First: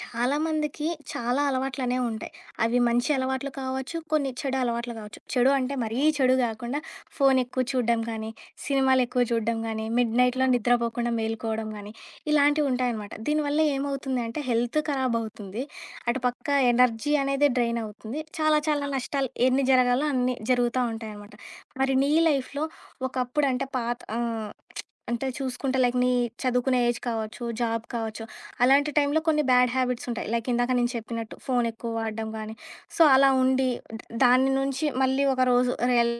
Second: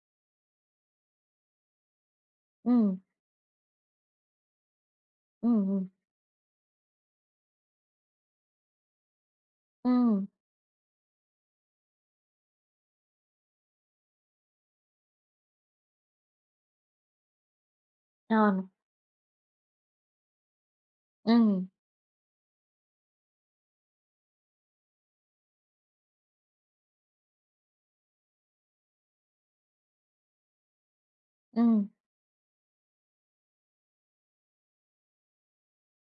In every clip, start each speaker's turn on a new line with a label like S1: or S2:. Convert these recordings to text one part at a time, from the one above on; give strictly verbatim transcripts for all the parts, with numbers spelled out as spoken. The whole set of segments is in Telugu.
S1: చాలా మందికి చాలా అలవాట్లనే ఉంటాయి. అవి
S2: హ్మ్.
S1: మంచి అలవాట్లు కావచ్చు, కొన్ని చెడు అలవాట్లు కావచ్చు. చెడు
S2: హ్మ్.
S1: అంటే
S2: హ్మ్.
S1: మరీ చెడు గాకుండా ఫోన్ ఎక్కువ చూడడం గానీ, సినిమాలెక్కువ చూడడం గానీ, మిడ్
S2: హ్మ్.
S1: నైట్‌లో నిద్రపోకుండా మేలుకోవడం గానీ, ఇలాంటివి ఉంటాయనమాట. దీనివల్ల ఏమవుతుంది అంటే హెల్త్ ఖరాబవుతుంది. అటు పక్క ఎనర్జీ అనేది డ్రైన్ అవుతుంది. చాలా
S2: అవును.
S1: చాలా నష్టాలు ఎన్ని జరగాలో అన్నీ జరుగుతా ఉంటాయనమాట.
S2: హ్మ్.
S1: మరి నీ లైఫ్‌లో ఒకప్పుడు అంటే పాత ఆహ్, అంటే చూసుకుంటే లైక్ నీ చదువుకునే ఏజ్ కావచ్చు, జాబ్ కావచ్చు. అలాంటి టైంలో కొన్ని బ్యాడ్ హ్యాబిట్స్ ఉంటాయి. లైక్ ఇందాక నేను చెప్పినట్టు ఫోన్
S2: హ్మ్.
S1: ఎక్కువ వాడడం గానీ, సో, అలా ఉండి ద దాని నుంచి మళ్ళీ ఒక రోజు రియల్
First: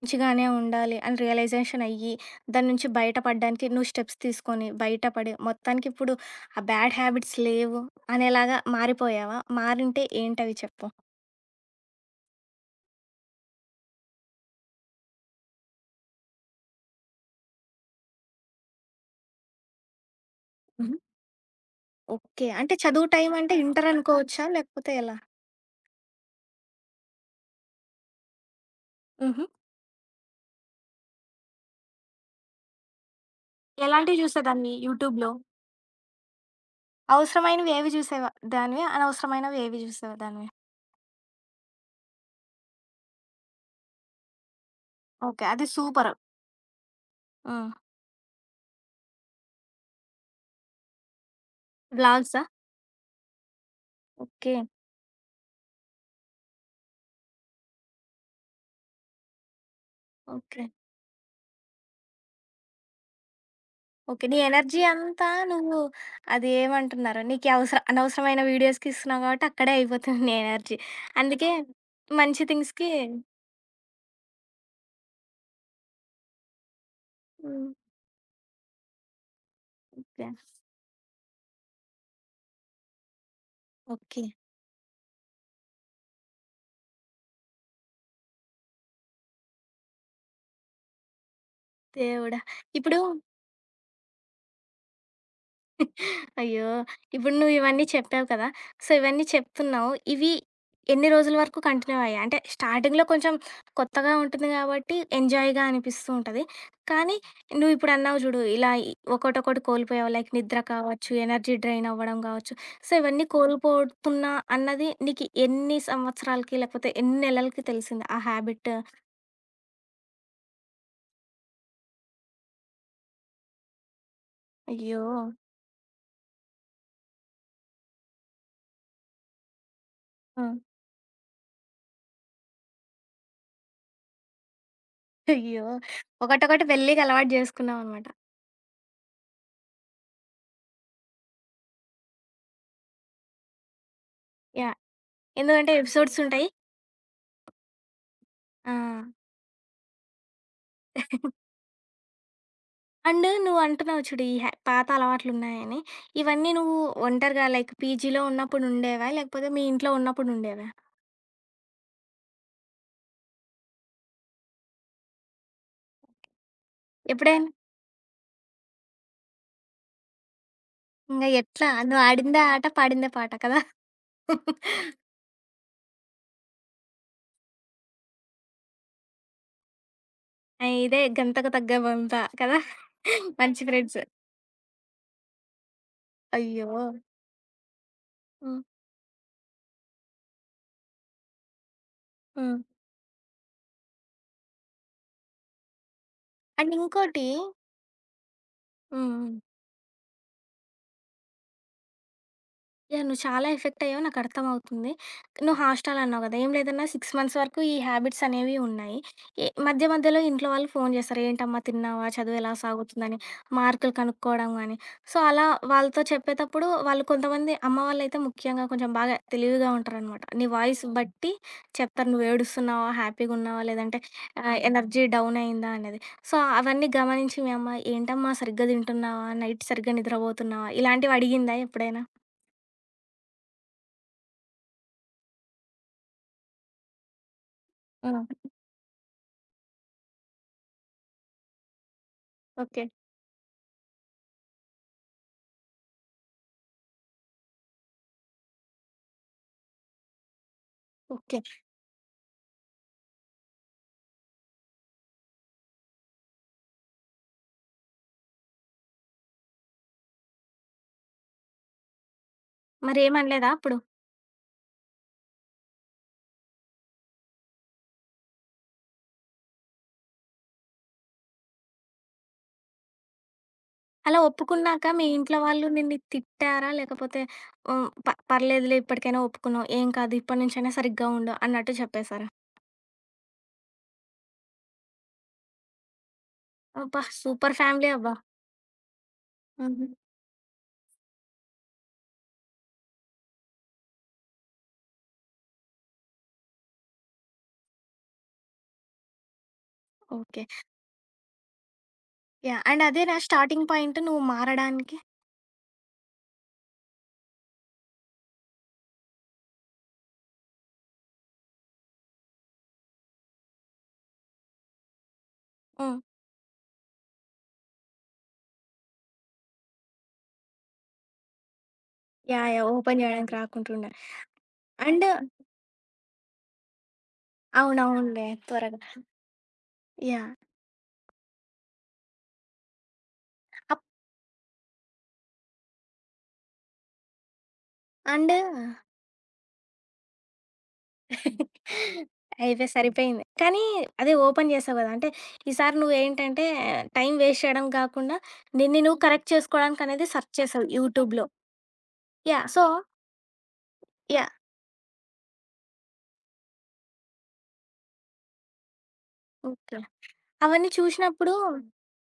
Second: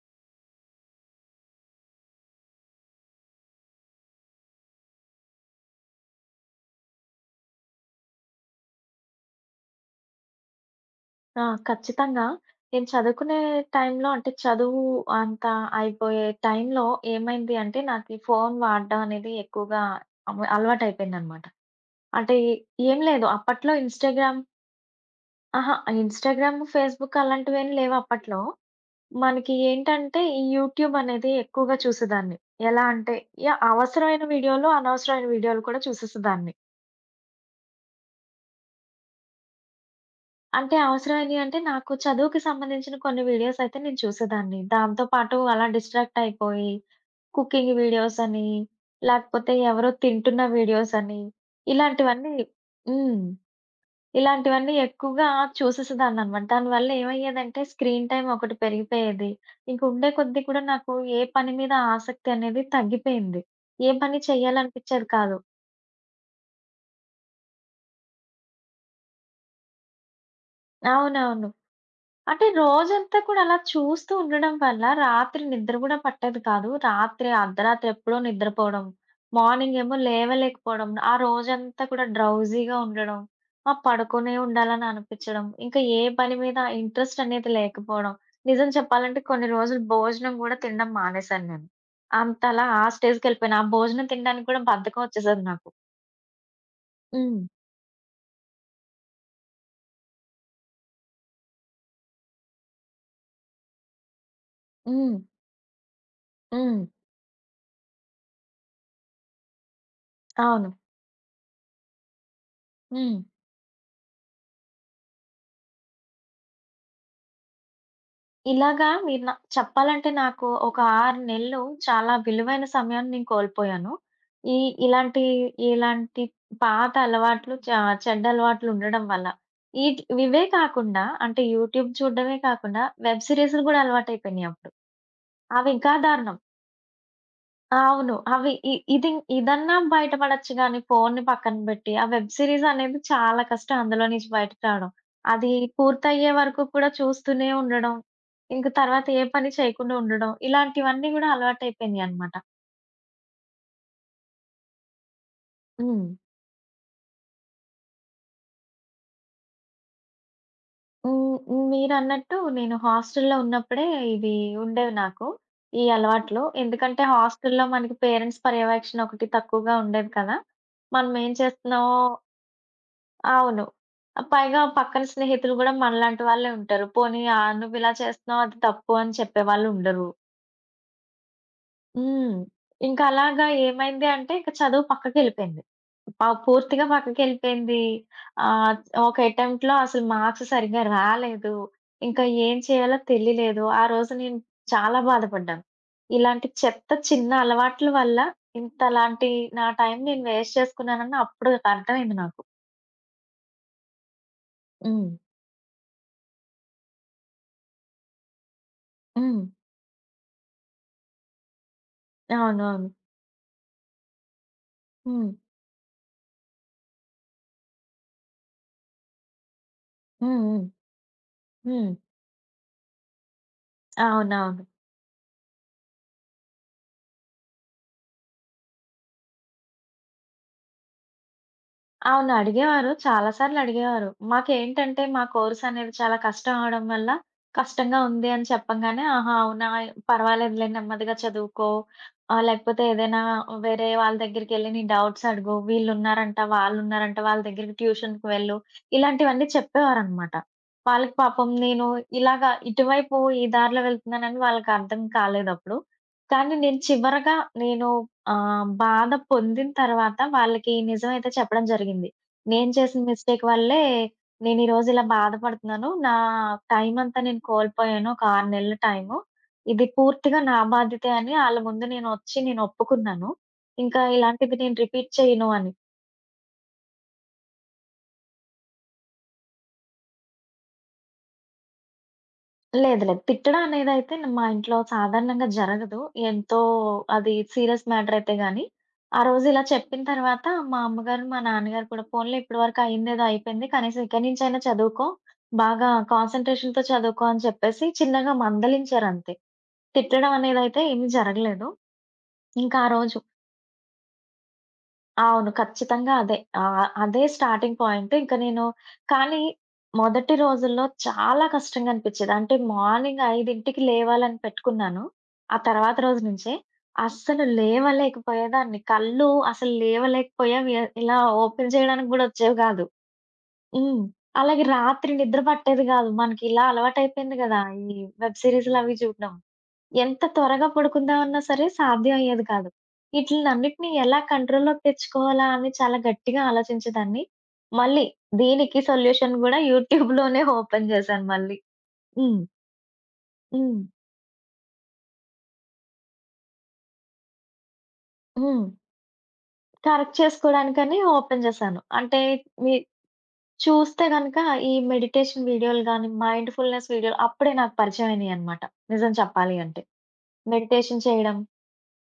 S1: మంచిగానే ఉండాలి అని రియలైజేషన్ అయ్యి, దాని నుంచి బయటపడడానికి నువ్వు స్టెప్స్ తీసుకొని, బయటపడి మొత్తానికి ఇప్పుడు ఆ బ్యాడ్ హ్యాబిట్స్ లేవు అనేలాగా మారిపోయావా? మారింటే ఏంటవి చెప్పు?
S2: ఆ! ఖచ్చితంగా. నేను చదువుకునే టైంలో అంటే చదువు అంత అయిపోయే టైంలో ఏమైంది అంటే, నాకీ ఫోను వాడడం అనేది ఎక్కువగా అమ్
S1: హుహు.
S2: అలవాటయిపోయిందనమాట. అంటే
S1: ఓకే. అంటే
S2: ఏం
S1: చదువు
S2: లేదు
S1: టైం అంటే
S2: అప్పట్లో
S1: ఇంటర్
S2: ఇన్‌స్టాగ్రామ్,
S1: అనుకోవచ్చా? లేకపోతే ఎలా?
S2: అహా! ఇన్‌స్టాగ్రామ్, ఫేస్‌బుక్ అలాంటివేం లేవు అప్పట్లో.
S1: హుహు.
S2: మనకి ఏంటంటే, ఈ యూట్యూబ్ అనేది ఎక్కువగా చూసేదాన్ని. ఎలా అంటే, యాహ్!
S1: ఎలాంటివి
S2: అవసరమైన వీడియోలు,
S1: చూసేదాన్ని
S2: అనవసరమైన
S1: యూట్యూబ్‌లో?
S2: వీడియోలు కూడా చూసేసేదాన్ని.
S1: అవసరమైనవేవి జూసేవా దానివి? అనవసరమైనవేవి జూసేదానివి?
S2: అంటే అవసరమైనయి అంటే, నాకు చదువుకి సంబంధించిన కొన్ని వీడియోస్ అయితే నేను చూసేదాన్ని. దాంతో పాటు
S1: ఓకే.
S2: అలా
S1: అది సూపరు.
S2: డిస్ట్రాక్ట్ అయిపోయి,
S1: హ్మ్.
S2: కుకింగ్ వీడియోస్ అని, లేకపోతే ఎవరో తింటున్న వీడియోస్ అని, ఇలాంటివన్నీ
S1: వ్లాగ్సా?
S2: హ్మ్.
S1: ఓకే.
S2: ఇలాంటివన్నీ ఎక్కువగా చూసేసేదాన్ననమాట. దానివల్ల ఏమయ్యేదంటే, స్క్రీన్ టైమ్ ఒకటి పెరిగిపోయేది. ఇంక ఉండే కొద్దీ కూడా
S1: ఓకే.
S2: నాకు ఏ పని మీద ఆసక్తి అనేది తగ్గిపోయింది. ఏ పని
S1: ఓకే. నీ ఎనర్జీ
S2: చేయాలనిపిచ్చేది
S1: అంతా
S2: కాదు.
S1: నువ్వు అది ఏమంటున్నారు? నీకి అవసర అనవసరమైన వీడియోస్‌కి ఇస్తున్నావు గాబట్టి అక్కడే అయిపోతుంది నీ ఎనర్జీ.
S2: అవునవును.
S1: అందుకే మంచి
S2: అంటే
S1: థింగ్స్‌కి
S2: రోజంతా కూడా అలా చూస్తూ ఉండడం వల్ల రాత్రి నిద్ర గూడా పట్టేది కాదు. రాత్రి
S1: హ్మ్.
S2: అర్ధరాత్రి ఎప్పుడో నిద్రపోవడం. మార్నింగ్ ఏమో
S1: ఓకే.
S2: లేవలేకపోవడం. ఆ రోజంతా కూడా డ్రౌజీగా ఉండడం. ఆ
S1: ఓకే.
S2: పడుకునే ఉండాలని అనిపించడం. ఇంకా ఏ పని మీద ఇంట్రెస్ట్ అనేది లేకపోవడం. నిజం చెప్పాలంటే కొన్ని రోజులు భోజనం గూడా తినడం మానేశాను నేను.
S1: దేవుడా!
S2: అంతలా ఆ
S1: ఇప్పుడు
S2: స్టేజ్‌కెళ్ళిపోయాను. ఆ భోజనం తినడానికి కూడా బద్ధకం వచ్చేసేది నాకు.
S1: అయ్యో! ఇప్పుడు
S2: హ్మ్.
S1: నువ్వు ఇవన్నీ చెప్పావు కదా! సో, ఇవన్నీ చెప్తున్నావు. ఇవి ఎన్ని రోజుల వరకు కంటిన్యూ అయ్యాయి? అంటే స్టార్టింగ్‌లో కొంచెం కొత్తగా ఉంటుంది కాబట్టి
S2: హ్మ్.
S1: ఎంజాయ్‌గా అనిపిస్తూ ఉంటది.
S2: హ్మ్.
S1: కానీ నువ్వు ఇప్పుడు అన్నావు చూడు, ఇలా ఈ- ఒకటొకటి కోల్పోయావు. లైక్ నిద్ర
S2: అవును.
S1: కావచ్చు, ఎనర్జీ డ్రైన్ అవ్వడం కావచ్చు. సో,
S2: హ్మ్.
S1: ఇవన్నీ కోల్పోతున్నా అన్నది నీకు ఎన్ని సంవత్సరాలకి లేకపోతే ఎన్ని నెలలకి తెలిసింది ఆ హ్యాబిట్?
S2: ఇలాగా మీరు నా చెప్పాలంటే నాకు ఒక ఆరు నెలలు చాలా విలువైన సమయాన్ని నేను కోల్పోయాను. ఈ
S1: అయ్యో!
S2: ఇలాంటి, ఇలాంటి పాత అలవాట్లు చ చెడ్డ అలవాట్లు ఉండడం వల్ల. ఈట్
S1: ఆ!
S2: ఇవే కాకుండా అంటే యూట్యూబ్ చూడడమే కాకుండా వెబ్ సీరీస్‌లు గూడా అలవాటయిపోయినాయి అప్పుడు.
S1: అయ్యో!
S2: అవి ఇంకా దారుణం.
S1: ఒకటొకటి మెల్లిగా అలవాటు చేసుకున్నావనమాట.
S2: అవును. అవి ఇ ఇది ఇదన్నా బయటపడొచ్చు గానీ, ఫోన్‌ని పక్కన బెట్టి, ఆ వెబ్ సీరీస్ అనేది చాలా కష్టం అందులో నుంచి బయటకి
S1: యాహ్!
S2: రావడం. అది
S1: ఎందుకంటే ఎపిసోడ్స్
S2: పూర్తయ్యే
S1: ఉంటాయి.
S2: వరకు కూడా చూస్తూనే ఉండడం. ఇంక
S1: ఆ!
S2: తర్వాత ఏ పని చేయకుండా ఉండడం. ఇలాంటివన్నీ గూడా అలవాటయిపోయినియనమాట.
S1: అండ్ నువ్వంటున్నావు చూడు, ఈ హ్యా పాత అలవాట్లున్నాయని.
S2: హ్మ్.
S1: ఇవన్నీ నువ్వు ఒంటరిగా లైక్ పీజీలో ఉన్నప్పుడుండేవా? లేకపోతే మీ ఇంట్లో ఉన్నప్పుడుండేవా?
S2: హ్మ్. మీరన్నట్టు నేను హాస్టల్‌లో ఉన్నప్పుడే ఇవి ఉండేవి నాకు. ఈ అలవాట్లు. ఎందుకంటే
S1: ఎప్పుడైనా?
S2: హాస్టల్‌లో మనకి పేరెంట్స్ పర్యవేక్షణ ఒకటి తక్కువగా ఉండేది కదా! మనం
S1: ఇంగ
S2: ఏం
S1: ఎట్లా?
S2: చేస్తున్నామో
S1: నువ్వు ఆడిందే ఆట, పాడిందే పాట కదా!
S2: అవును. ఆహ్, పైగా పక్కన స్నేహితులు గూడా మనలాంటి వాళ్ళే ఉంటారు. పోనీ ఆహ్, నువ్విలా చేస్తున్నావు అది తప్పు అని చెప్పేవాళ్ళుండరు.
S1: ఆ! ఇదే గంతకు తగ్గ బొంత
S2: హ్మ్.
S1: కదా!
S2: ఇంకా అలాగా
S1: మంచి ఫ్రెండ్స్.
S2: ఏమైంది అంటే ఇక చదువు పక్కకెళ్ళిపోయింది. ప పూర్తిగా
S1: అయ్యో!
S2: పక్కకెళ్ళిపోయింది.
S1: హ్మ్.
S2: ఆహ్, ఒక అటెంప్ట్‌లో అసలు మార్క్స్ సరిగ్గా రాలేదు. ఇంకా ఏం
S1: హ్మ్.
S2: చేయాలో తెలియలేదు. ఆ రోజు నేను చాలా బాధపడ్డాను. ఇలాంటి
S1: అండ్
S2: చెత్త
S1: ఇంకోటి
S2: చిన్న అలవాట్ల వల్ల
S1: హ్మ్.
S2: ఇంతలాంటి
S1: హ్మ్.
S2: నా టైం నేను వేస్ట్ చేసుకున్నానని అప్పుడు అర్థమైంది నాకు.
S1: యాహ్! నువ్వు చాలా ఎఫెక్ట్ అయ్యావు. నాకు అర్థమవుతుంది.
S2: హ్మ్.
S1: నువ్వు హాస్టల్ అన్నావు కదా! ఏం లేదన్నా ఆరు మంత్స్ వరకు ఈ హ్యాబిట్స్ అనేవి ఉన్నాయి.
S2: హ్మ్.
S1: ఎ మధ్య మధ్యలో ఇంట్లో వాళ్ళు ఫోను చేస్తారు. ఏంటమ్మా తిన్నావా? చదువు ఎలా
S2: అవునవును.
S1: సాగుతుందని, మార్కులు కనుక్కోవడం గాని. సో,
S2: హ్మ్.
S1: అలా వాళ్ళతో చెప్పేతప్పుడు వాళ్ళు కొంతమంది అమ్మ వాళ్ళైతే ముఖ్యంగా కొంచెం బాగా తెలివిగా ఉంటారనమాట.
S2: హ్మ్.
S1: నీ
S2: హ్మ్.
S1: వాయిస్ బట్టి
S2: హ్మ్.
S1: చెప్తారు. నువ్వు ఏడుస్తున్నావా? హ్యాపీగా ఉన్నావా? లేదంటే ఆహ్, అవును.
S2: అవునవును.
S1: ఎనర్జీ డౌన్ అయిందా అనేది. సో, అవన్నీ గమనించి మీ అమ్మ ఏంటమ్మా సరిగ్గా తింటున్నావా? నైట్ సరిగ్గా నిద్రపోతున్నావా? ఇలాంటివి అడిగిందా ఎప్పుడైనా?
S2: అవును. అడిగేవారు. చాలా సార్లు అడిగేవారు. మాకేంటంటే మా కోర్స్ అనేది చాలా కష్టం అవడం వల్ల, కష్టంగా
S1: ఆ!
S2: ఉంది అని చెప్పంగానే, "ఆహా! అవునా? పర్వాలేదులే నెమ్మదిగా చదువుకో. ఆహ్, లేకపోతే
S1: ఓకే.
S2: ఏదైనా వేరే వాళ్ళ దగ్గరికెళ్లి నీ డౌట్స్ అడుగు. వీళ్ళున్నారంట, వాళ్ళున్నారంట, వాళ్ళ దగ్గరికి ట్యూషన్‌కి వెళ్ళు." ఇలాంటివన్నీ చెప్పేవారనమాట. వాళ్ళకి
S1: ఓకే.
S2: పాపం నేను ఇలాగా ఇటువైపు ఈ దారిలో వెళ్తున్నానని వాళ్ళకి అర్థం కాలేదప్పుడు. కానీ నేను చివరగా నేను ఆ! బాధ పొందిన తర్వాత వాళ్ళకి నిజమైతే చెప్పడం జరిగింది. నేను చేసిన మిస్టేక్
S1: మరేమనలేదా అప్పుడు?
S2: వల్లే నేనీరోజు ఇలా బాధపడుతున్నాను. నా టైమంతా నేను కోల్పోయాను. ఒక ఆరు నెలల టైము. ఇది పూర్తిగా నా బాధ్యతే అని ఆళ్ళ ముందు నేనొచ్చి నేను ఒప్పుకున్నాను. ఇంకా
S1: అలా
S2: ఇలాంటిది నేను
S1: ఒప్పుకున్నాక మీ
S2: రిపీట్
S1: ఇంట్లో
S2: చేయను
S1: వాళ్ళు
S2: అని.
S1: నిన్ను తిట్టారా? లేకపోతే హ్మ్. ప పర్లేదులే ఇప్పటికైనా ఒప్పుకున్నావు. ఏం కాదు ఇప్పటినుంచైనా సరిగ్గా ఉండు అన్నట్టు చెప్పేసారా?
S2: లేదు. లేదు. తిట్టడం అనేదైతే న్ మా ఇంట్లో సాధారణంగా జరగదు. ఎంతో
S1: అబ్బా!
S2: అది
S1: సూపర్
S2: సీరియస్
S1: ఫ్యామిలీ అబ్బా!
S2: మ్యాటర్ అయితే గాని. ఆ రోజు ఇలా
S1: హుహు.
S2: చెప్పిన తర్వాత మా అమ్మగారు, మా నాన్నగారు కూడా పోన్లే ఇప్పటివరకు అయిందేదో అయిపోయింది. కనీసం ఇక్కడి నుంచైనా చదువుకో. బాగా కాన్సంట్రేషన్‌తో చదువుకో అని చెప్పేసి చిన్నగా మందలించారంతే. తిట్టడం
S1: ఓకే.
S2: అనేదైతే ఏమీ జరగలేదు.
S1: యాహ్!
S2: ఇంకా
S1: అండ్
S2: ఆ
S1: అదేనా
S2: రోజు
S1: స్టార్టింగ్ పాయింట్ నువ్వు మారడానికి?
S2: అవును. ఖచ్చితంగా అదే. ఆహ్, అదే స్టార్టింగ్ పాయింట్. ఇంక నేను కానీ మొదటి రోజుల్లో చాలా కష్టంగా అనిపిచ్చేది. అంటే మార్నింగ్ 5కి లేవాలని పెట్టుకున్నాను. ఆ తర్వాత
S1: హ్మ్.
S2: రోజు నుంచే. అస్సలు లేవలేకపోయేదాన్ని. కళ్ళు అసలు లేవలేకపోయేవి. ఇలా ఓపెన్ చేయడానికి గూడా
S1: యాహ్!
S2: వచ్చేవి
S1: యాహ్!
S2: గాదు.
S1: ఓపెన్ జేయడానికి రాకుంటుండే.
S2: హ్మ్. అలాగే
S1: అండ్
S2: రాత్రి నిద్ర పట్టేది గాదు. మనకిలా అలవాటయిపోయింది గదా! ఈ
S1: అవునవునులే
S2: వెబ్
S1: త్వరగా
S2: సీరీస్‌లవి చూడడం. ఎంత
S1: యాహ్!
S2: త్వరగా పడుకుందామన్నా సరే సాధ్యం అయ్యేది కాదు.
S1: అప్
S2: ఈటిలన్నిటిని ఎలా కంట్రోల్‌లోకి తెచ్చుకోవాలా అని చాలా గట్టిగా ఆలోచించేదాన్ని. మళ్ళీ
S1: అండ్
S2: దీనికి సొల్యూషన్ గూడా యూట్యూబ్‌లోనే ఓపెన్ చేశాను మళ్ళీ. హ్మ్.
S1: అయితే సరిపోయింది. కానీ
S2: హ్మ్.
S1: అదే ఓపెన్ చేసావు గదా! అంటే ఈసారి నువ్వేంటంటే టైమ్ వేస్ట్ చేయడం గాకుండా
S2: హ్మ్.
S1: నిన్ను నువ్వు హ్మ్. కరెక్ట్ చేసుకోవడానికనేది
S2: కరెక్ట్
S1: సెర్చ్ చేసావు
S2: చేసుకోవడానికని
S1: యూట్యూబ్‌లో.
S2: ఓపెన్ చేశాను. అంటే
S1: యాహ్! సో
S2: మీ చూస్తే
S1: యాహ్!
S2: గనక ఈ మెడిటేషన్ వీడియోలు గాని, మైండ్‌ఫుల్‌నెస్ వీడియోలు అప్పుడే నాకు పరిచయం అయినాయన్నమాట. నిజం చెప్పాలి
S1: ఓకే.
S2: అంటే.
S1: అవన్నీ
S2: మెడిటేషన్
S1: చూసినప్పుడు
S2: చేయడం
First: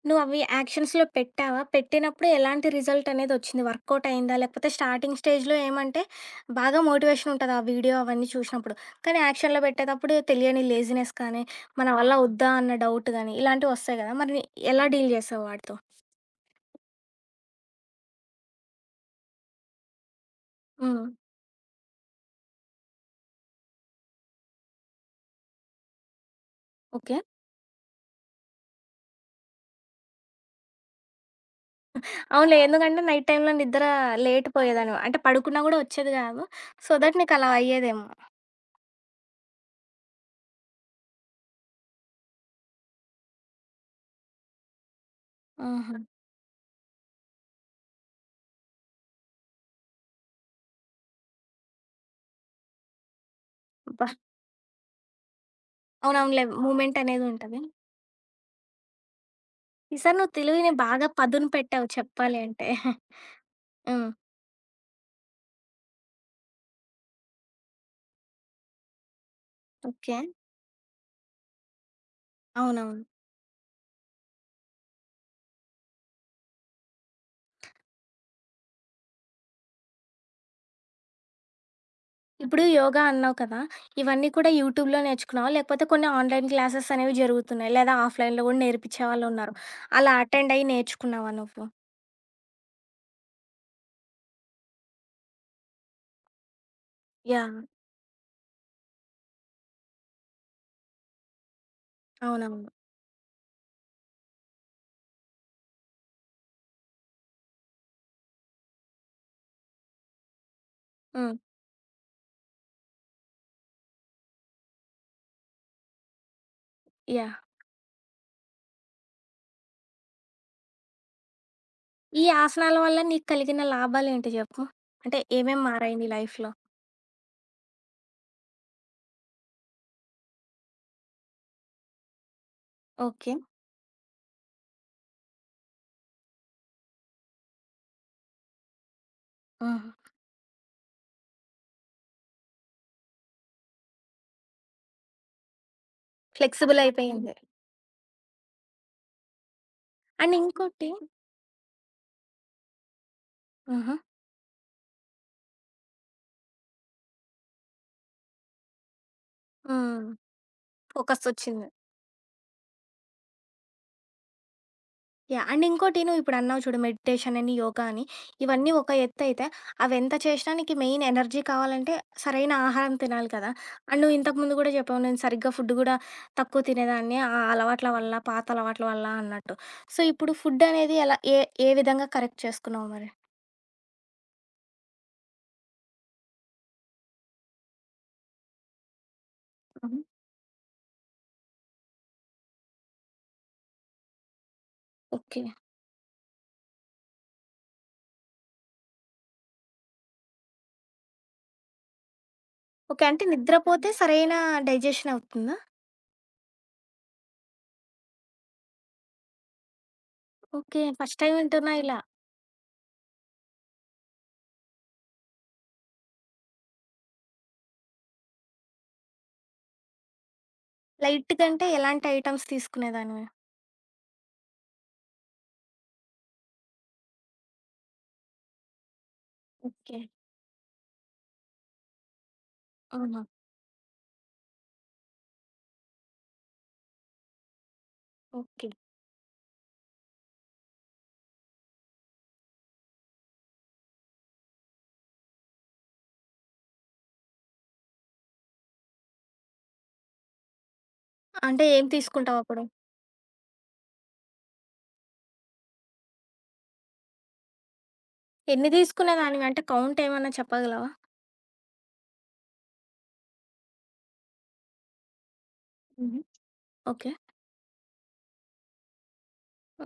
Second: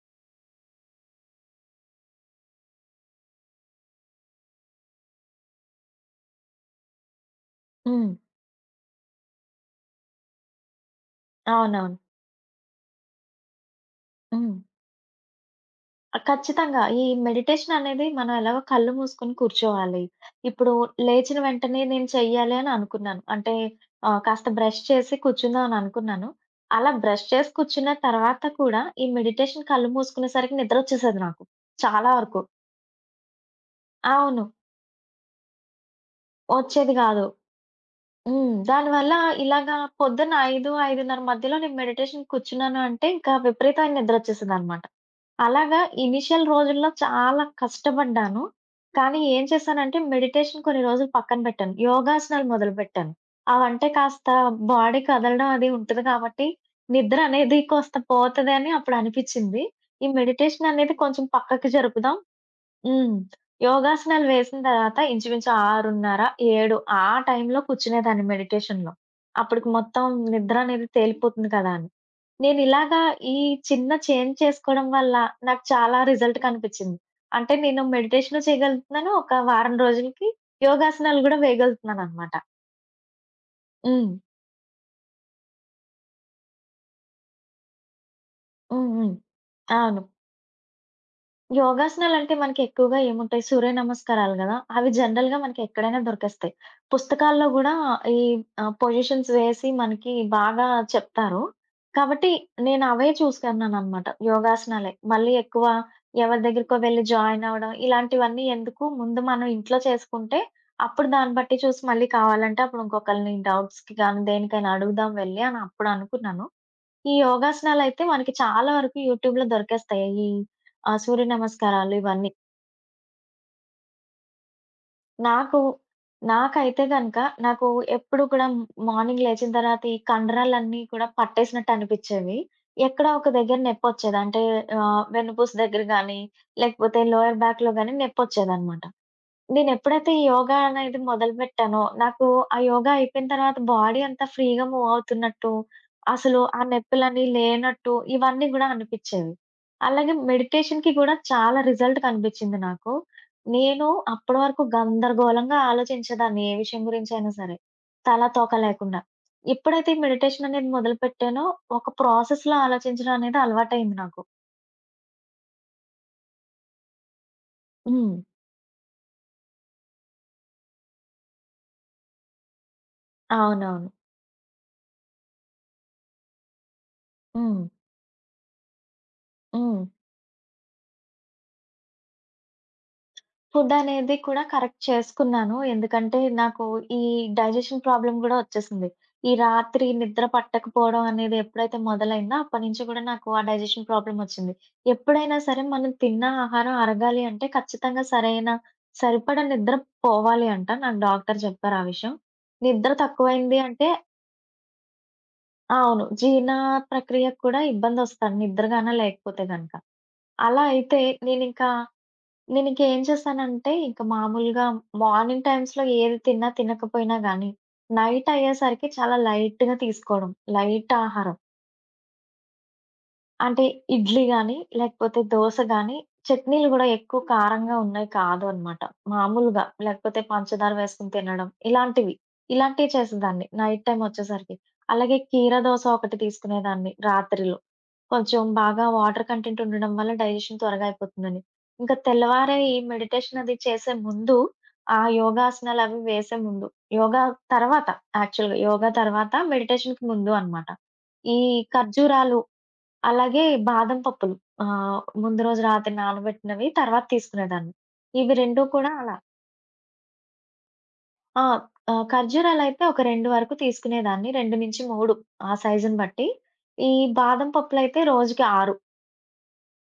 S1: నువ్వవి యాక్షన్స్‌లో పెట్టావా? పెట్టినప్పుడు ఎలాంటి రిజల్ట్ అనేదొచ్చింది? వర్కౌట్ అయిందా? లేకపోతే స్టార్టింగ్ స్టేజ్‌లో ఏమంటే బాగా మోటివేషన్ ఉంటది ఆ వీడియో
S2: హ్మ్.
S1: అవన్నీ చూసినప్పుడు. కానీ యాక్షన్‌లో పెట్టేటప్పుడు తెలియని లేజినెస్ కానీ, మన
S2: అవునవును.
S1: వల్ల వద్దా అన్న డౌట్ గానీ ఇలాంటివొస్తాయి గదా! మరి నీ-
S2: హ్మ్.
S1: ఎలా డీల్ చేసావు వాటితో?
S2: ఆ! ఖచ్చితంగా. ఈ మెడిటేషన్ అనేది మనం ఎలాగో కళ్ళు మూసుకొని కూర్చోవాలి. ఇప్పుడు
S1: హ్మ్.
S2: లేచిన వెంటనే నేను చెయ్యాలి అని అనుకున్నాను. అంటే ఆహ్, కాస్త బ్రష్ చేసి కూర్చుందాం అని అనుకున్నాను. అలా
S1: ఓకే.
S2: బ్రష్ చేసి కూర్చున్న తర్వాత కూడా ఈ మెడిటేషన్ కళ్ళు మూసుకునేసరికి నిద్రొచ్చేసేది నాకు చాలా వరకు.
S1: అవునులే. ఎందుకంటే నైట్ టైమ్‌లో నిద్ర
S2: అవును.
S1: లేట్ పోయేదానివి. అంటే పడుకున్నా గూడా వచ్చేది గాదు. సో
S2: వచ్చేది
S1: దట్
S2: గాదు.
S1: నీకలా అయ్యేదేమో.
S2: హ్మ్. దానివల్ల ఇలాగా పొద్దున్న ఐదు, ఐదున్నర మధ్యలో నేను మెడిటేషన్ కూర్చున్నాను అంటే ఇంకా విపరీతమైన నిద్రొచ్చేసిందనమాట. అలాగా
S1: ఆహా!
S2: ఇనీషియల్ రోజుల్లో చాలా కష్టపడ్డాను. కానీ ఏం చేశానంటే మెడిటేషన్ కొన్ని రోజులు పక్కన పెట్టాను. యోగాసనాలు మొదలుపెట్టాను. అవంటే
S1: అబ్బా!
S2: కాస్త బాడీ కదలడం అది ఉంటది
S1: అవునవునులే.
S2: కాబట్టి
S1: మూమెంట్
S2: నిద్ర
S1: అనేది
S2: అనేది
S1: ఉంటది.
S2: కాస్త పోతదని అప్పుడు అనిపిచ్చింది. ఈ
S1: ఈసారి నువ్వు
S2: మెడిటేషన్
S1: తెలివిని
S2: అనేది
S1: బాగా
S2: కొంచెం
S1: పదును
S2: పక్కకి
S1: పెట్టావు
S2: జరుపుదాం.
S1: చెప్పాలి అంటే.
S2: హ్మ్.
S1: హ్మ్.
S2: యోగాసనాలు వేసిన తర్వాత ఇంచుమించు ఆరున్నర, ఏడు ఆ టైంలో కూర్చునేదాన్ని మెడిటేషన్‌లో. అప్పటికి మొత్తం
S1: ఓకే.
S2: నిద్ర అనేది తేలిపోతుంది కదా అని. నేనిలాగా
S1: అవునవును.
S2: ఈ చిన్న చేంజ్ చేసుకోవడం వల్ల నాకు చాలా రిజల్ట్ కనిపిచ్చింది. అంటే నేను మెడిటేషను చేయగలుగుతున్నాను. ఒక వారం రోజులకి యోగాసనాలు గూడా వేయగలుగుతున్నాననమాట.
S1: ఇప్పుడు యోగా అన్నావు కదా!
S2: హ్మ్.
S1: ఇవన్నీ కూడా యూట్యూబ్‌లో నేర్చుకున్నావా? లేకపోతే కొన్ని ఆన్‌లైన్ క్లాసెస్ అనేవి జరుగుతున్నాయి. లేదా ఆఫ్‌లైన్‌లో గూడా
S2: హ్మ్.
S1: నేర్పించే
S2: హ్మ్.
S1: వాళ్ళున్నారు.
S2: అవును.
S1: అలా అటెండ్ అయ్యి నేర్చుకున్నావా నువ్వు?
S2: యోగాసనాలంటే మనకి ఎక్కువగా ఏముంటాయి, సూర్య నమస్కారాలు గదా! అవి జనరల్‌గా మనకి ఎక్కడైనా దొరికేస్తాయి. పుస్తకాల్లో
S1: యాహ్!
S2: గూడా ఈ ఆహ్, పొజిషన్స్ వేసి మనకి బాగా చెప్తారు. కాబట్టి
S1: అవునవును.
S2: నేను అవే చూసుకున్నాననమాట. యోగాసనాలే. మళ్ళీ ఎక్కువ ఎవరి దగ్గరికో వెళ్లి జాయిన్ అవ్వడం ఇలాంటివన్నీ ఎందుకు, ముందు మనం ఇంట్లో చేసుకుంటే అప్పుడు దాన్ని
S1: హ్మ్.
S2: బట్టి చూసి మళ్ళీ కావాలంటే అప్పుడు ఇంకొకళ్ళని డౌట్స్‌కి గానీ, దేనికైనా అడుగుదాం వెళ్లి అని అప్పుడు అనుకున్నాను. ఈ
S1: యాహ్!
S2: యోగాసనాలయితే మనకి చాలా వరకు యూట్యూబ్‌లో దొరికేస్తాయి. ఈ ఆహ్, సూర్య నమస్కారాలు
S1: ఈ
S2: ఇవన్నీ.
S1: ఆసనాల వల్ల నీకు కలిగిన లాభాలేంటి జెప్పు? అంటే
S2: నాకు
S1: ఏమేం మారాయి నీ లైఫ్‌లో?
S2: నాకైతే గనక నాకు ఎప్పుడు కూడా మార్నింగ్ లేచిన తర్వాత ఈ కండరాలన్నీ కూడా పట్టేసినట్టు అనిపిచ్చేవి. ఎక్కడో ఒక
S1: ఓకే.
S2: దగ్గర నొప్పొచ్చేది. అంటే ఆహ్, వెన్నుపూస దగ్గర గాని, లేకపోతే లోయర్ బ్యాక్‌లో గాని నొప్పొచ్చేదనమాట.
S1: హ్మ్.
S2: నేనెప్పుడైతే యోగా అనేది మొదలుపెట్టానో, నాకు ఆ యోగా అయిపోయిన తర్వాత బాడీ అంతా ఫ్రీగా మూవ్ అవుతున్నట్టు, అసలు ఆ
S1: ఫ్లెక్సిబుల్
S2: నొప్పులని
S1: అయిపోయింది.
S2: లేనట్టు ఇవన్నీ గూడా అనిపిచ్చేవి. అలాగే
S1: అండ్ ఇంకోటి
S2: మెడిటేషన్‌కి గూడా చాలా రిజల్ట్ కనిపిచ్చింది నాకు. నేను
S1: హుహు.
S2: అప్పడి వరకు గందరగోళంగా ఆలోచించేదాన్ని ఏ విషయం గురించైనా సరే. తలా తోక లేకుండా. ఎప్పుడైతే ఈ
S1: హ్మ్.
S2: మెడిటేషన్ అనేది
S1: ఫోకస్
S2: మొదలుపెట్టానో,
S1: ఒచ్చింది.
S2: ఒక ప్రాసెస్‌లో ఆలోచించడం అనేది అలవాటయింది నాకు.
S1: యాహ్! అండ్ ఇంకోటి నువ్విప్పుడన్నావు చూడు మెడిటేషన్ అని, యోగా అని.
S2: హ్మ్.
S1: ఇవన్నీ ఒక ఎత్తయితే అవెంత చేషినా నీకు మెయిన్ ఎనర్జీ కావాలంటే సరైన ఆహారం తినాలి కదా!
S2: అవునవును.
S1: అండ్ నువ్వు ఇంతకు ముందు గూడా జెప్పావు నేను సరిగ్గా ఫుడ్ గూడా తక్కువ తినేదాన్ని. ఆ
S2: హ్మ్.
S1: అలవాట్ల వల్ల, పాత అలవాట్ల వల్ల అన్నట్టు.
S2: హ్మ్.
S1: సో, ఇప్పుడు ఫుడ్ అనేది ఎలా ఏ ఏ విధంగా కరెక్ట్ చేసుకున్నావు మరి?
S2: ఫుడ్ అనేది కూడా కరెక్ట్ చేసుకున్నాను. ఎందుకంటే నాకు ఈ డైజెషన్ ప్రాబ్లమ్ గూడా వచ్చేసింది. ఈ రాత్రి
S1: హుహు.
S2: నిద్ర పట్టకపోవడం అనేది ఎప్పుడైతే మొదలైందో అప్పటి నుంచి గూడా నాకు ఆ డైజెషన్ ప్రాబ్లమ్ వచ్చింది. ఎప్పుడైనా
S1: ఓకే.
S2: సరే మనం తిన్న ఆహారం అరగాలి అంటే ఖచ్చితంగా సరైన సరిపడా నిద్ర పోవాలి అంట. నాకు డాక్టర్ చెప్పారు ఆ విషయం. నిద్ర
S1: ఓకే. అంటే
S2: తక్కువైంది అంటే
S1: నిద్రపోతే సరైన డైజెషన్ అవుతుందా?
S2: అవును. జీర్ణ ప్రక్రియకు కూడా ఇబ్బందొస్తాను నిద్ర గాన లేకపోతే గనక. అలా
S1: ఓకే.
S2: అయితే
S1: ఫస్ట్ టైమ్
S2: నేనింకా
S1: వింటున్నా ఇలా.
S2: నేనింకేం చేశానంటే, ఇంక మామూలుగా మార్నింగ్ టైమ్స్‌లో ఏది తిన్నా, తినకపోయినా గానీ, నైట్ అయ్యేసరికి చాలా లైట్‌గా తీసుకోవడం. లైట్ ఆహారం.
S1: లైట్‌గా అంటే ఎలాంటి ఐటెమ్స్ తీసుకునేదానివి?
S2: అంటే ఇడ్లీ గానీ, లేకపోతే దోస గానీ, చట్నీలు గూడా ఎక్కువ కారంగా ఉన్నయి కాదు అనమాట. మామూలుగా
S1: ఓకే.
S2: లేకపోతే పంచదార వేసుకొని తినడం, ఇలాంటివి. ఇలాంటివి
S1: ఆహా!
S2: చేసేదాన్ని నైట్ టైమ్ ఒచ్చేసరికి. అలాగే కీర దోస ఒకటి తీసుకునేదాన్ని రాత్రిలో. కొంచెం
S1: ఓకే.
S2: బాగా వాటర్ కంటెంట్ ఉండడం వల్ల డైజెషన్ త్వరగా అయిపోతుందని. ఇంకా తెల్లవారే ఈ మెడిటేషన్ అది చేసే ముందు, ఆ యోగాసనాలవి వేసే ముందు, యోగా తర్వాత యాక్చువల్‌గా యోగా తర్వాత మెడిటేషన్‌కి ముందు అనమాట. ఈ
S1: అంటే ఏం
S2: ఖర్జూరాలు,
S1: తీసుకుంటావప్పుడు?
S2: అలాగే బాదం పప్పులు ఆహ్, ముందు రోజు రాత్రి నానబెట్టినవి తర్వాత తీసుకునేదాన్ని. ఇవి 2
S1: ఎన్ని
S2: కూడా అలా
S1: తీసుకునేదానివి? అంటే కౌంట్ ఏమన్నా చెప్పగలవా?
S2: ఆ! ఆహ్, ఖర్జూరాలైతే ఒక రెండు వరకు తీసుకునేదాన్ని. రెండు మూడు ఆ సైజుని
S1: హుహు.
S2: బట్టి. ఈ
S1: ఓకే.
S2: బాదం పప్పులైతే రోజుకి ఆరు.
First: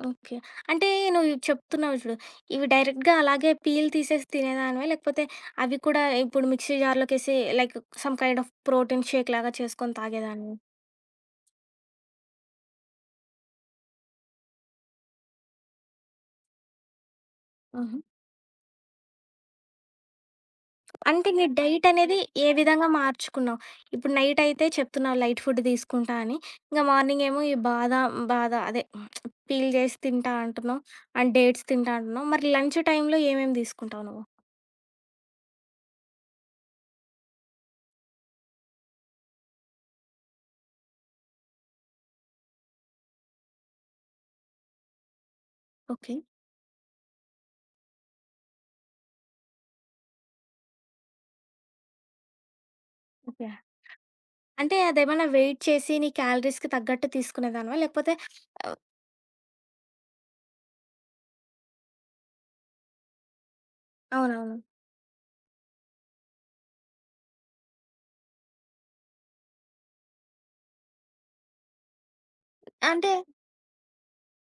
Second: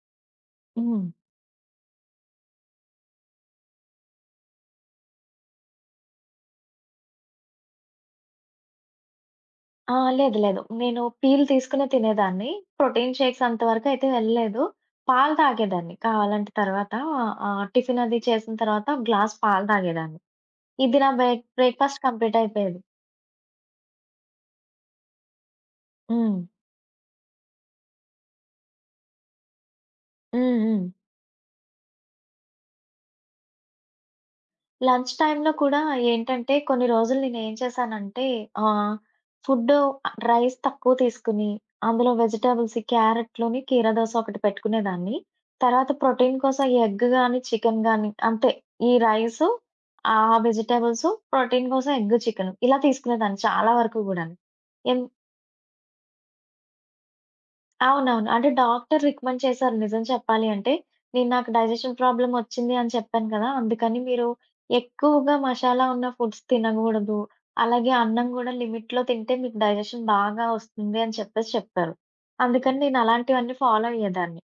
S1: ఓకే. అంటే
S2: హ్మ్.
S1: నువ్వు ఇవి చెప్తున్నావు చూడు. ఇవి డైరెక్ట్‌గా అలాగే పీల్ తీసేసి తినేదానివా? లేకపోతే అవి కూడా ఇప్పుడు మిక్సీ జార్‌లోకేసి like some kind of protein shake లాగా చేసుకొని
S2: ఆ! లేదు.
S1: తాగేదానివా?
S2: లేదు. నేను పీల్ తీసుకునే తినేదాన్ని. ప్రోటీన్ షేక్స్ అంతవరకు అయితే వెళ్ళలేదు. పాలు తాగేదాన్ని కావాలంటే తర్వాత ఆహ్,
S1: ఆహా!
S2: టిఫిన్ అది చేసిన తర్వాత ఒక గ్లాస్ పాలు తాగేదాన్ని. ఇది నా
S1: అంటే
S2: బ్రేక్
S1: నీ డైట్
S2: బ్రేక్‌ఫాస్ట్
S1: అనేది
S2: కంప్లీట్
S1: ఏ
S2: అయిపోయేది.
S1: విధంగా మార్చుకున్నావు? ఇప్పుడు నైట్ అయితే చెప్తున్నావు లైట్ ఫుడ్ తీసుకుంటా అని.
S2: హ్మ్.
S1: ఇంక మార్నింగ్ ఏమో ఈ బాదాం బాద అదే పీల్ చేసి తింటా
S2: హ్మ్.
S1: అంటున్నావు.
S2: హ్మ్.
S1: అండ్ డేట్స్ తింటా అంటున్నావు. మరి లంచ్ టైమ్‌లో ఏమేమి తీసుకుంటావు నువ్వు?
S2: లంచ్ టైమ్‌లో కూడా ఏంటంటే, కొన్ని రోజులు నేనేం చేశానంటే, ఆహ్, ఫుడ్డు ఆహ్, రైస్ తక్కువ తీసుకుని, అందులో వెజిటబుల్స్ క్యారెట్‌లోని కీర దోస ఒకటి పెట్టుకునేదాన్ని. తర్వాత
S1: ఓకే.
S2: ప్రోటీన్ కోసం ఎగ్ గాని, చికెన్ గాని అంతే. ఈ రైసు, ఆ వెజిటబుల్సు, ప్రోటీన్ కోసం ఎగ్, చికెను ఇలా తీసుకునేదాన్ని
S1: ఓకే.
S2: చాలా వరకు గూడాను.
S1: అంటే అదేమన్నా వెయిట్ చేసి నీ క్యాలరీస్‌కి తగ్గట్టు తీసుకునేదానివా? లేకపోతే
S2: అవునవును. అంటే
S1: ఆహ్,
S2: డాక్టర్ రికమెండ్ చేశారు నిజం చెప్పాలి అంటే. నేను నాకు డైజెషన్ ప్రాబ్లమ్ వచ్చింది అని చెప్పాను కదా! అందుకని మీరు
S1: అవునవును.
S2: ఎక్కువగా మసాలా ఉన్న ఫుడ్స్ తినగూడదు. అలాగే అన్నం గూడా లిమిట్‌లో తింటే మీకు డైజెషన్ బాగా వస్తుంది అని చెప్పేసి చెప్పారు. అందుకని నేను
S1: అంటే
S2: అలాంటివన్నీ ఫాలో అయ్యేదాన్ని.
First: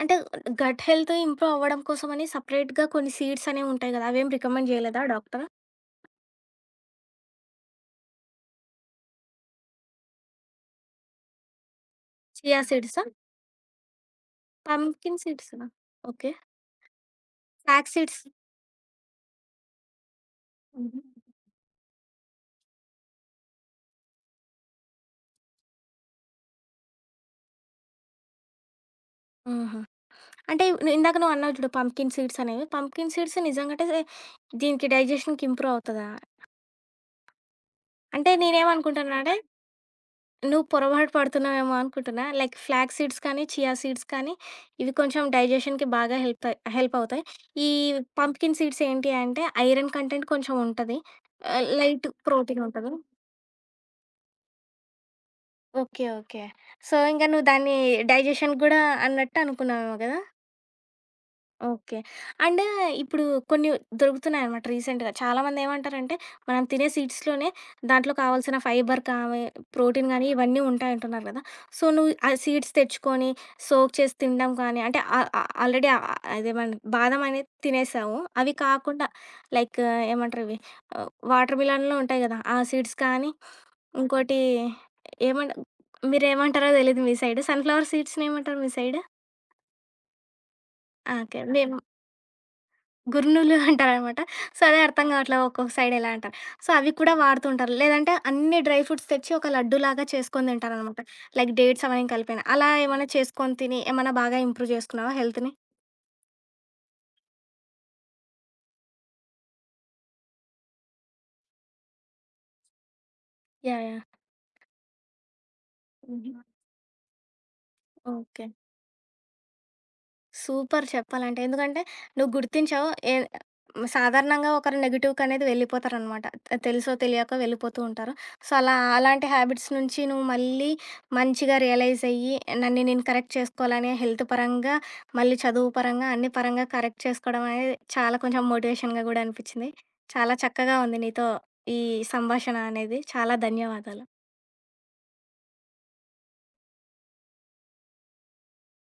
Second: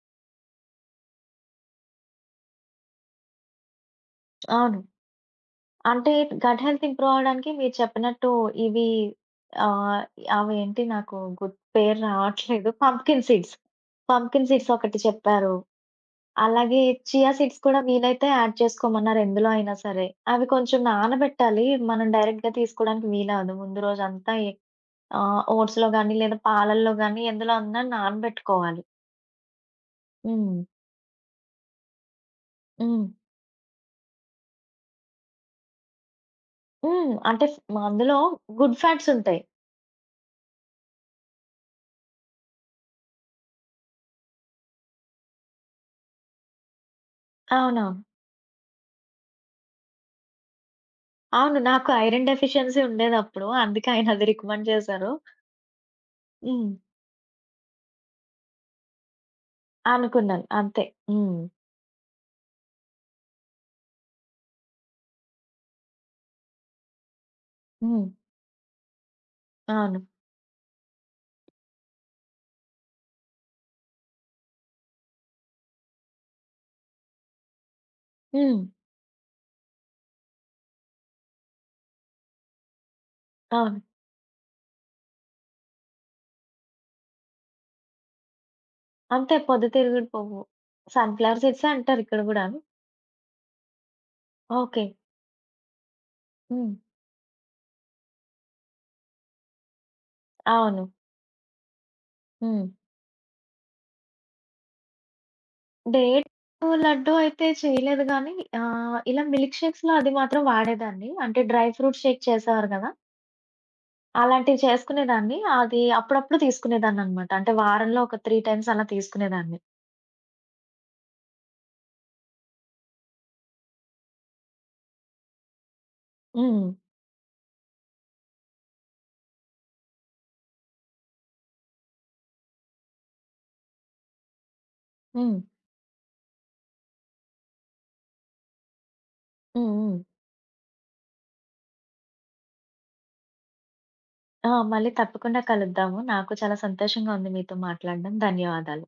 S1: అంటే గట్ హెల్త్ ఇంప్రూవ్ అవ్వడం కోసమని సెపరేట్‌గా కొన్ని సీడ్స్ అనేవి ఉంటాయి కదా! అవేం రికమెండ్
S2: అవును.
S1: చేయలేదా డాక్టర్?
S2: అంటే గట్ హెల్త్ ఇంప్రూవ్ అవ్వడానికి మీరు చెప్పినట్టు ఇవి ఆహ్, అవేంటి నాకు గుర్తు పేరు
S1: చియా
S2: రావట్లేదు.
S1: సీడ్సా?
S2: Pumpkin seeds. పంప్కిన్ సీడ్స్ ఒకటి
S1: పంప్కిన్
S2: చెప్పారు.
S1: సీడ్సా? ఓకే.
S2: అలాగే చియా సీడ్స్ కూడా
S1: ఫ్లాక్స్ సీడ్స్?
S2: వీలైతే యాడ్ చేసుకోమన్నారు ఎందులో అయినా సరే. అవి కొంచెం
S1: హుహు.
S2: నానబెట్టాలి. మనం డైరెక్ట్‌గా తీసుకోవడానికి వీలవ్వదు. ముందు రోజంతా ఎ ఆహ్, ఓట్స్‌లో గానీ, లేదా పాలల్లో గానీ ఎందులో అన్నా నానబెట్టుకోవాలి.
S1: ఆహా!
S2: హ్మ్.
S1: అంటే నువ్వు ఇందాక నువ్వు అన్నావు చూడు పంప్కిన్ సీడ్స్ అనేవి.
S2: హ్మ్.
S1: పంప్కిన్ సీడ్స్ నిజంగంటే సే దీనికి డైజెషన్‌కి ఇంప్రూవ్ అవుతదా?
S2: హ్మ్. అంటే ఫ్ అందులో
S1: అంటే
S2: గుడ్ ఫ్యాట్స్
S1: నేనేమనుకుంటున్నానంటే
S2: ఉంటాయి.
S1: నువ్వు పొరపాటు పడుతున్నావేమో అనుకుంటున్నా. లైక్ ఫ్లాగ్ సీడ్స్ కానీ, చియా సీడ్స్ కానీ ఇవి కొంచెం డైజెషన్‌కి బాగా హెల్ప్ అయ్ హెల్ప్ అవుతాయి. ఈ
S2: అవునవును.
S1: పంప్కిన్ సీడ్స్ ఏంటి అంటే ఐరన్ కంటెంట్ కొంచెం ఉంటది.
S2: అవును.
S1: ఆహ్,
S2: నాకు
S1: లైట్
S2: ఐరన్
S1: ప్రోటీన్
S2: డెఫిషియన్సీ
S1: ఉంటది.
S2: ఉండేదప్పుడు. అందుకే ఆయన అది రికమెండ్ చేశారు.
S1: ఓకే. ఓకే.
S2: హ్మ్.
S1: సో, ఇంక నువ్వు దాన్ని డైజెషన్ గూడా అన్నట్టు అనుకున్నావేమో గదా!
S2: అనుకున్నాను. అంతే. హ్మ్.
S1: ఓకే. అంటే ఇప్పుడు కొన్ని దొరుకుతున్నాయనమాట రీసెంట్‌గా. చాలామంది ఏమంటారంటే, మనం తినే సీడ్స్‌లోనే
S2: హ్మ్.
S1: దాంట్లో కావాల్సిన ఫైబర్ కానీ,
S2: అవును.
S1: ప్రోటీన్ గానీ ఇవన్నీ ఉంటాయంటున్నారు కదా! సో, నువ్వు ఆ సీడ్స్ తెచ్చుకొని సోక్ చేసి తినడం కానీ, అంటే ఆహ్, ఆహ్, ఆల్రెడీ ఆహ్, అదేమన్ బాదం అనేది తినేసావు. అవి
S2: హ్మ్.
S1: కాకుండా లైక్ ఏమంటారు ఇవి ఆహ్, వాటర్ మిలన్‌లో ఉంటాయి కదా! ఆ సీడ్స్ కానీ,
S2: అవును.
S1: ఇంకోటి ఏమంట మీరేమంటారో తెలీదు మీ సైడ్. సన్‌ఫ్లవర్ సీడ్స్‌ని ఏమంటారు మీ సైడ్?
S2: అంతే పొద్దుతిరుగుడు పువ్వు.
S1: ఆ! ఓకే.
S2: సన్‌ఫ్లవర్ సీడ్సే
S1: మేము
S2: అంటారు ఇక్కడ గూడాను.
S1: గుర్నులు అంటారనమాట. సో, అదే
S2: ఓకే.
S1: అర్థం కావట్లే ఒక్కొక్క సైడ్ ఎలా అంటారు. సో,
S2: హ్మ్.
S1: అవి కూడా వాడుతుంటారు. లేదంటే అన్ని డ్రై ఫ్రూట్స్ తెచ్చి ఒక లడ్డూలాగా చేసుకొని
S2: అవును.
S1: తింటారనమాట. లైక్ డేట్స్ అవన్నీ కలిపిన.
S2: హ్మ్.
S1: అలా ఏమన్నా చేసుకొని తిని ఏమన్నా బాగా ఇంప్రూవ్ చేసుకున్నావా హెల్త్‌ని?
S2: డేట్ లడ్డు అయితే చేయలేదు గానీ ఆహ్, ఇలా మిల్క్ షేక్స్‌లో అది మాత్రం వాడేదాన్ని. అంటే డ్రై ఫ్రూట్ షేక్ చేసేవారు గదా!
S1: యాహ్! యాహ్!
S2: అలాంటివి చేసుకునేదాన్ని. అది
S1: హుహు.
S2: అప్పుడప్పుడు తీసుకునేదాన్ననమాట. అంటే వారంలో ఒక మూడు
S1: ఓకే.
S2: టైమ్స్ అలా తీసుకునేదాన్ని.
S1: సూపర్ చెప్పాలంటే. ఎందుకంటే నువ్వు గుర్తించావు. ఏ సాధారణంగా ఒకరు నెగెటివ్‌కి అనేది వెళ్ళిపోతారనమాట.
S2: హ్మ్.
S1: తెలుసో తెలియకో వెళ్ళిపోతూ ఉంటారు. సో, అలా అలాంటి హ్యాబిట్స్ నుంచి నువ్వు మళ్ళీ మంచిగా రియలైజ్ అయ్యి నన్ను నేను కరెక్ట్ చేసుకోవాలని హెల్త్ పరంగా,
S2: హ్మ్.
S1: మళ్ళీ చదువు పరంగా అన్ని పరంగా కరెక్ట్ చేసుకోవడం అనేది చాలా కొంచెం మోటివేషన్‌గా గూడా
S2: హ్మ్.
S1: అనిపిచ్చింది.
S2: హ్మ్.
S1: చాలా చక్కగా ఉంది నీతో ఈ సంభాషణ అనేది. చాలా ధన్యవాదాలు.
S2: ఆ! మళ్ళీ తప్పకుండా కలుద్దాము. నాకు చాలా సంతోషంగా ఉంది మీతో మాట్లాడడం. ధన్యవాదాలు.